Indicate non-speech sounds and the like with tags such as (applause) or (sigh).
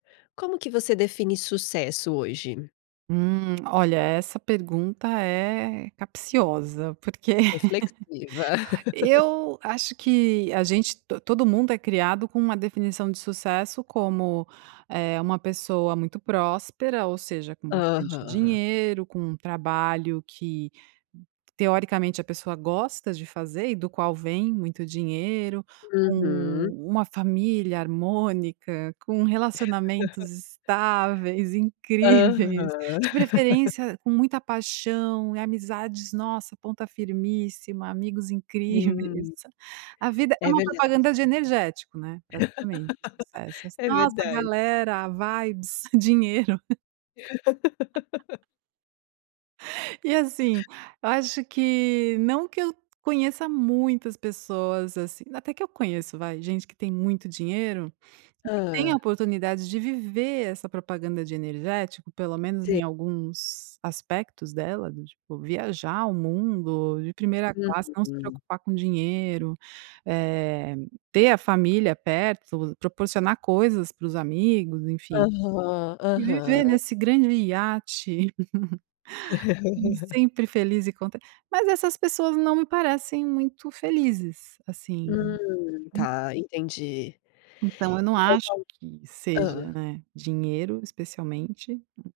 Como que você define sucesso hoje? Hum. Olha, essa pergunta é capciosa, porque Reflexiva. (laughs) (laughs) eu acho que a gente to todo mundo é criado com uma definição de sucesso como, eh, uma pessoa muito próspera, ou seja, com bastante Aham. dinheiro, com um trabalho que, teoricamente a pessoa gosta de fazer, e do qual vem muito dinheiro. Uhum. Com uma família harmônica. Com (laughs) relacionamentos estáveis, (chuckles) incríveis. Aham. De (laughs) preferência, com muita paixão e amizades, nossa, ponta firmíssima, amigos (chuckles) incríveis. Hum. A vida é É uma verdade. propaganda de energético, né, praticamente. Sucesso (laughs) ass É nossa, a verdade. galera, a "vibes", (chuckles) dinheiro. (laughs) E assim, eu acho que, não que eu conheça muitas pessoas, assim até que eu conheço, vai, gente que tem muito dinheiro, e que tem a Hã. oportunidade de viver essa propaganda de energético, pelo menos Se em alguns aspectos dela, do tipo, viajar o mundo de primeira classe, não se Uhum. preocupar com dinheiro. Eh, ter a família perto. Proporcionar coisas para os amigos, enfim. Aham. E viver Aham. nesse grande iate. (laughs) (laughs) Sempre feliz e cont mas essas pessoas não me parecem muito felizes, assim. Hum. Tá, entendi. Então eu não Então acho tal que seja, hã. né, dinheiro, especialmente.